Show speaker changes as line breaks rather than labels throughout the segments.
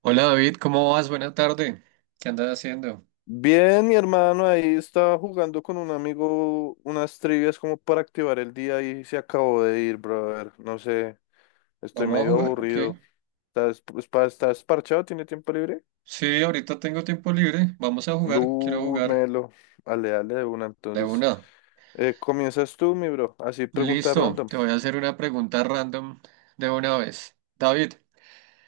Hola David, ¿cómo vas? Buena tarde. ¿Qué andas haciendo?
Bien, mi hermano ahí estaba jugando con un amigo unas trivias como para activar el día y se acabó de ir, brother. No sé, estoy
¿Vamos a
medio
jugar o
aburrido.
qué?
¿Estás, pues, estás parchado? ¿Tiene tiempo libre?
Sí, ahorita tengo tiempo libre. Vamos a jugar. Quiero
Uy,
jugar.
Melo. Dale, dale de una.
De
Entonces,
una.
comienzas tú, mi bro. Así pregunta
Listo.
random.
Te voy a hacer una pregunta random de una vez. David,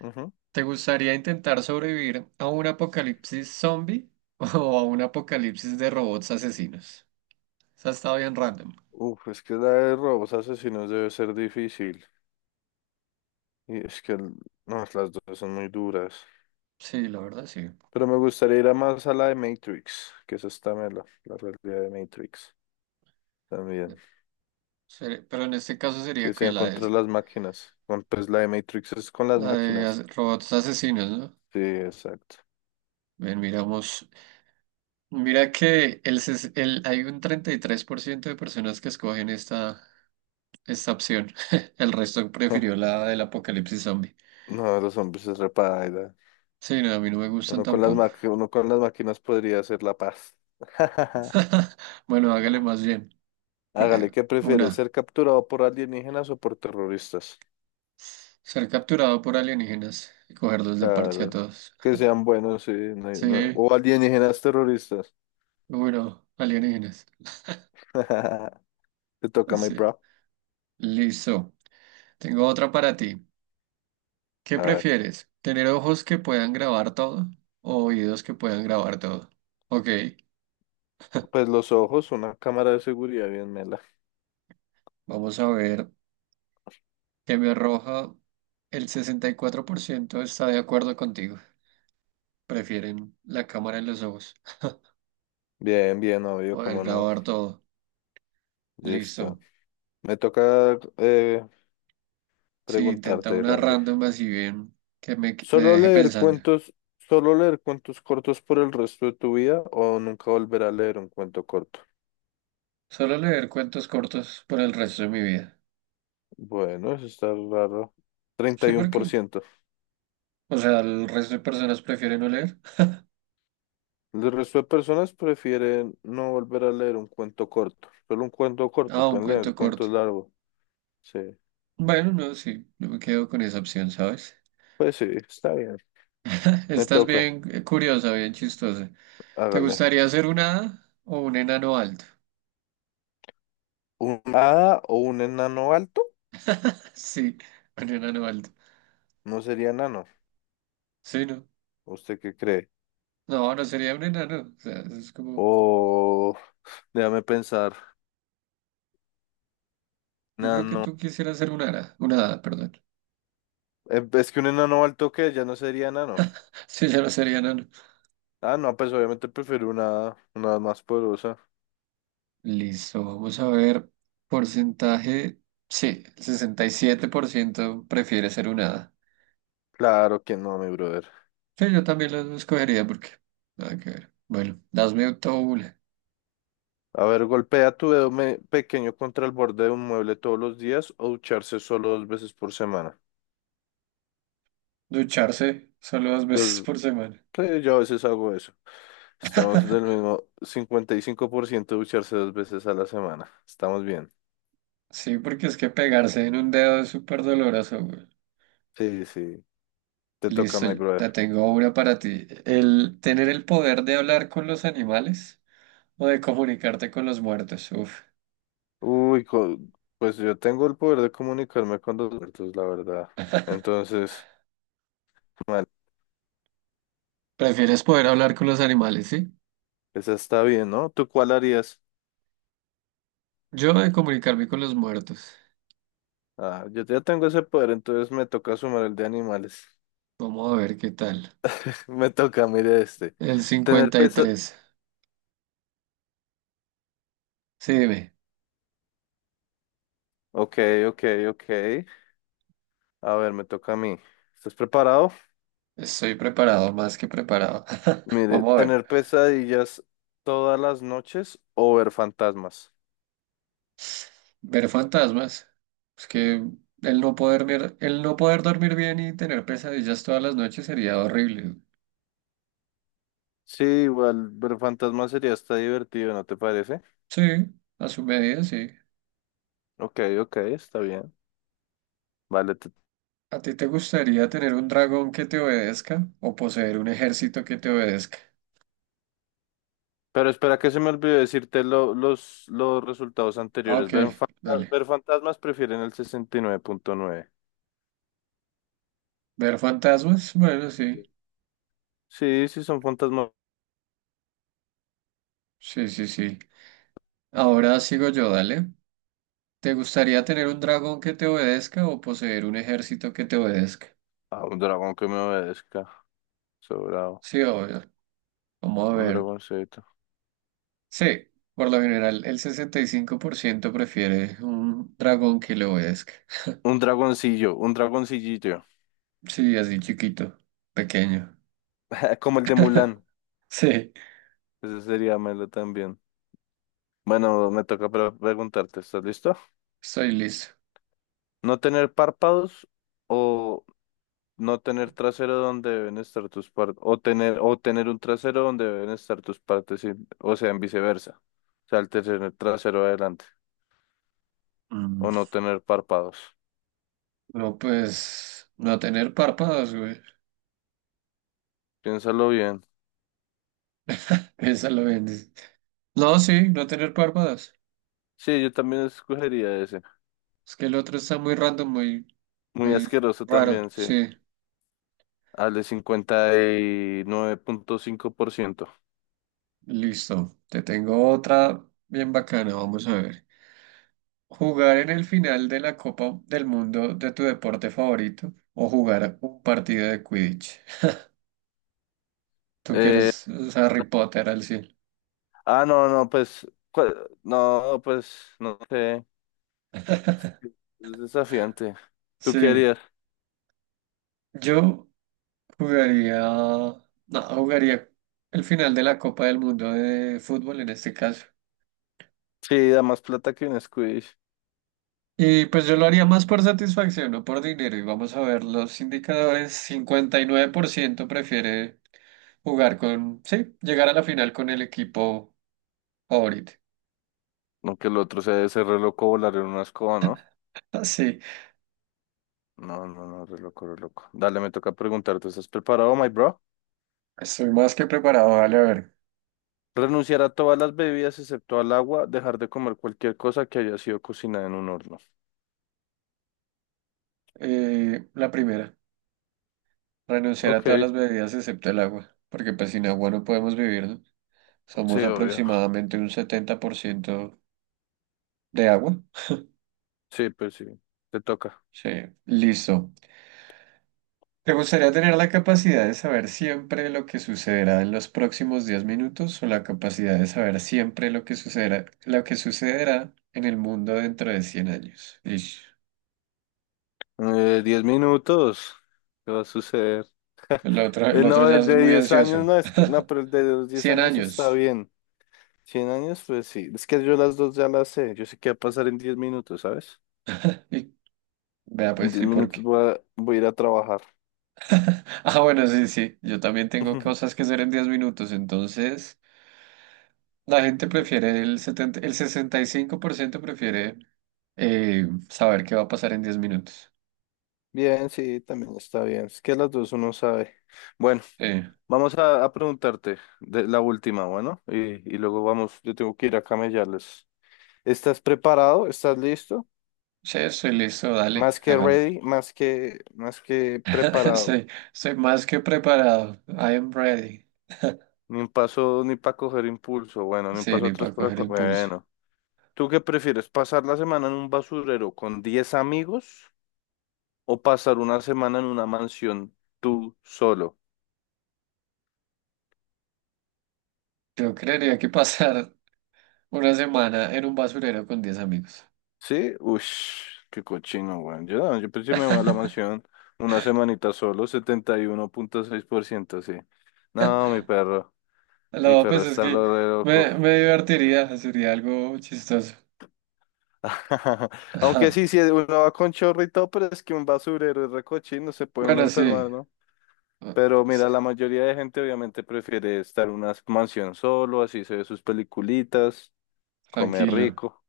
Ujú.
¿te gustaría intentar sobrevivir a un apocalipsis zombie o a un apocalipsis de robots asesinos? Esa está bien random.
Uf, es que la de robos asesinos debe ser difícil. Y es que no, las dos son muy duras.
Sí, la verdad sí.
Pero me gustaría ir a más a la de Matrix, que esa está mela, la realidad de Matrix también.
Pero en este caso
Que
sería que
sea contra las máquinas. Pues la de Matrix es con las máquinas.
robots asesinos, ¿no?
Sí, exacto.
Bien, miramos. Mira que hay un 33% de personas que escogen esta opción. El resto prefirió la del apocalipsis zombie.
No, los hombres es repaida.
Sí, no, a mí no me gustan
Uno con las
tampoco.
maqui- uno con las máquinas podría hacer la paz.
Bueno, hágale más bien. Cu-
Hágale,
eh,
¿qué prefiere?
Una,
¿Ser capturado por alienígenas o por terroristas?
ser capturado por alienígenas y cogerlos de parche a
Claro.
todos.
Que sean buenos, sí.
Sí,
O alienígenas terroristas.
bueno, alienígenas.
Te toca, my
Sí,
bro.
listo. Tengo otra para ti. ¿Qué
A ver.
prefieres? ¿Tener ojos que puedan grabar todo o oídos que puedan grabar todo? Ok.
Pues los ojos, una cámara de seguridad bien mela.
Vamos a ver que me arroja. El 64% está de acuerdo contigo. Prefieren la cámara en los ojos.
Bien, bien, obvio,
Poder
cómo no.
grabar todo. Listo.
Listo. Me toca
Sí, intenta
preguntarte,
una
Randy.
random así bien que me
¿Solo
deje
leer
pensando.
cuentos, solo leer cuentos cortos por el resto de tu vida o nunca volver a leer un cuento corto?
Solo leer cuentos cortos por el resto de mi vida.
Bueno, eso está raro. Treinta
Sí,
y uno
¿por
por
qué?
ciento.
O sea, el resto de personas prefieren no leer.
El resto de personas prefieren no volver a leer un cuento corto. Solo un cuento corto,
Ah, un
pueden leer
cuento corto.
cuentos largos. Sí.
Bueno, no, sí, no me quedo con esa opción, ¿sabes?
Pues sí, está bien. Me
Estás
toca,
bien, curiosa, bien chistosa. ¿Te
hágale.
gustaría ser una hada o un enano alto?
¿Un hada o un enano alto?
Sí, un enano alto.
No sería enano.
Sí, no.
¿Usted qué cree?
No, no sería un enano. O sea, es como...
O déjame pensar.
Yo creo que
Enano.
tú quisieras ser un hada. Una hada, perdón.
Es que un enano alto que ya no sería enano.
Sí, yo no sería enano.
Ah, no, pues obviamente prefiero una más poderosa.
Listo, vamos a ver. Porcentaje. Sí, el 67% prefiere ser un hada.
Claro que no, mi brother.
Sí, yo también lo escogería, porque... Nada que ver. Bueno, hazme auto una.
A ver, golpea tu dedo pequeño contra el borde de un mueble todos los días o ducharse solo dos veces por semana.
Ducharse solo dos veces
Dos,
por semana.
sí, yo a veces hago eso. Estamos del mismo 55% ducharse dos veces a la semana. Estamos bien.
Sí, porque es que pegarse en un dedo es súper doloroso.
Sí, sí, te toca,
Listo,
my brother.
la tengo una para ti. El tener el poder de hablar con los animales o de comunicarte con los muertos. Uf.
Uy, pues yo tengo el poder de comunicarme con los muertos, la verdad. Entonces, mal,
¿Prefieres poder hablar con los animales, sí?
esa está bien, ¿no? ¿Tú cuál harías?
Yo, de comunicarme con los muertos.
Ah, yo ya tengo ese poder, entonces me toca sumar el de animales.
Vamos a ver qué tal.
Me toca, mire este.
El
Tener
cincuenta y
pesa...
tres. Sí, dime.
Ok, ok, ok. A ver, me toca a mí. ¿Estás preparado?
Estoy preparado, más que preparado.
Mire,
Vamos a ver.
tener pesadillas todas las noches o ver fantasmas.
Ver fantasmas. Es que el no poder dormir bien y tener pesadillas todas las noches sería horrible.
Sí, igual ver fantasmas sería hasta divertido, ¿no te parece?
Sí, a su medida, sí.
Ok, ok, está bien. Vale,
¿A ti te gustaría tener un dragón que te obedezca o poseer un ejército que te obedezca?
pero espera que se me olvidó decirte los resultados
Ah,
anteriores.
ok,
Ver, fanta-
dale.
ver fantasmas prefieren el 69.9.
¿Ver fantasmas? Bueno, sí.
Sí, sí, sí son fantasmas.
Sí, sí, sí. Ahora sigo yo, dale. ¿Te gustaría tener un dragón que te obedezca o poseer un ejército que te obedezca?
Ah, un dragón que me obedezca. Sobrado.
Sí, obvio. Vamos a
Un
ver.
dragoncito.
Sí, por lo general el 65% prefiere un dragón que le obedezca.
Un dragoncillo, un dragoncillito,
Sí, así chiquito, pequeño.
como el de Mulan.
Sí,
Ese sería Melo también. Bueno, me toca preguntarte, ¿estás listo?
estoy listo.
¿No tener párpados o no tener trasero donde deben estar tus partes, o tener un trasero donde deben estar tus partes, o sea, en viceversa. O sea, el tener trasero adelante, o no
Mm.
tener párpados.
No, pues no tener párpados, güey.
Piénsalo bien.
Esa la vendes. No, sí, no tener párpados.
Sí, yo también escogería ese.
Es que el otro está muy random, muy,
Muy
muy
asqueroso
raro.
también, sí.
Sí,
Al de 59.5%.
listo. Te tengo otra bien bacana, vamos a ver. Jugar en el final de la Copa del Mundo de tu deporte favorito o jugar un partido de Quidditch. Tú que
Eh,
eres Harry Potter al cielo.
ah, no, no, pues, no, pues, no sé. Es desafiante. ¿Tú
Sí,
qué harías?
yo Jugaría, no, jugaría el final de la Copa del Mundo de fútbol en este caso.
Sí, da más plata que un squid.
Y pues yo lo haría más por satisfacción, no por dinero. Y vamos a ver los indicadores. 59% prefiere sí, llegar a la final con el equipo favorito.
No que el otro sea ese re loco volar en una escoba, ¿no?
Así,
No, no, no, re loco, re loco. Dale, me toca preguntarte, ¿estás preparado, my bro?
estoy más que preparado. Vale, a ver.
Renunciar a todas las bebidas excepto al agua, dejar de comer cualquier cosa que haya sido cocinada en un horno.
La primera, renunciar a
Ok,
todas las bebidas excepto el agua, porque pues sin agua no podemos vivir, ¿no? Somos
sí, obvio.
aproximadamente un 70% de agua.
Sí, pues sí, te toca.
Sí, listo. ¿Te gustaría tener la capacidad de saber siempre lo que sucederá en los próximos 10 minutos, o la capacidad de saber siempre lo que sucederá en el mundo dentro de 100 años? Ish.
10 minutos. ¿Qué va a suceder?
El otro, el
Eh,
otro
no,
ya
el
es
de
muy
10 años,
ansioso.
no, es que, no, pero el de los 10
100
años está
años.
bien. 100 años, pues sí. Es que yo las dos ya las sé. Yo sé qué va a pasar en 10 minutos, ¿sabes?
Y vea
En
pues,
10
¿y por
minutos
qué?
voy a, ir a trabajar.
Ah, bueno, sí, sí. Yo también tengo cosas que hacer en 10 minutos, entonces la gente prefiere el 70, el 65% prefiere, saber qué va a pasar en 10 minutos.
Bien, sí, también está bien. Es que las dos uno sabe. Bueno,
Sí.
vamos a preguntarte de la última, bueno, y luego vamos, yo tengo que ir a camellarles. ¿Estás preparado? ¿Estás listo?
Sí, estoy listo, dale,
Más que
hagámoslo.
ready, más que preparado.
Soy más que preparado. I am ready.
Ni un paso ni para coger impulso, bueno, ni un
Sí,
paso
ni
atrás
para
para...
coger
co-
impulso.
Bueno, ¿tú qué prefieres? ¿Pasar la semana en un basurero con 10 amigos o pasar una semana en una mansión tú solo?
Yo creería que pasar una semana en un basurero con 10 amigos.
Sí, uff, qué cochino, weón. No, yo pues sí me voy a la mansión una semanita solo, 71.6%, sí. No, mi perro, mi
No,
perro
pues es
está
que
lo re loco.
me divertiría, sería algo chistoso.
Aunque
Ajá.
sí, si uno va con chorro y todo, pero es que un basurero es re cochino, se puede uno
Bueno, sí.
enfermar, ¿no?
Ah,
Pero
sí,
mira, la mayoría de gente obviamente prefiere estar en una mansión solo, así se ve sus peliculitas, comer
tranquilo.
rico.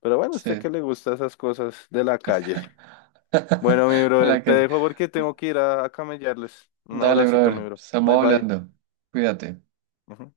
Pero bueno, ¿a usted
Sí.
qué le gusta esas cosas de la calle? Bueno, mi
A
brother,
la
te
calle.
dejo porque tengo que ir a camellarles. Un
Dale,
abracito, mi
brother.
bro. Bye,
Estamos
bye.
hablando. Cuídate.
Ujú.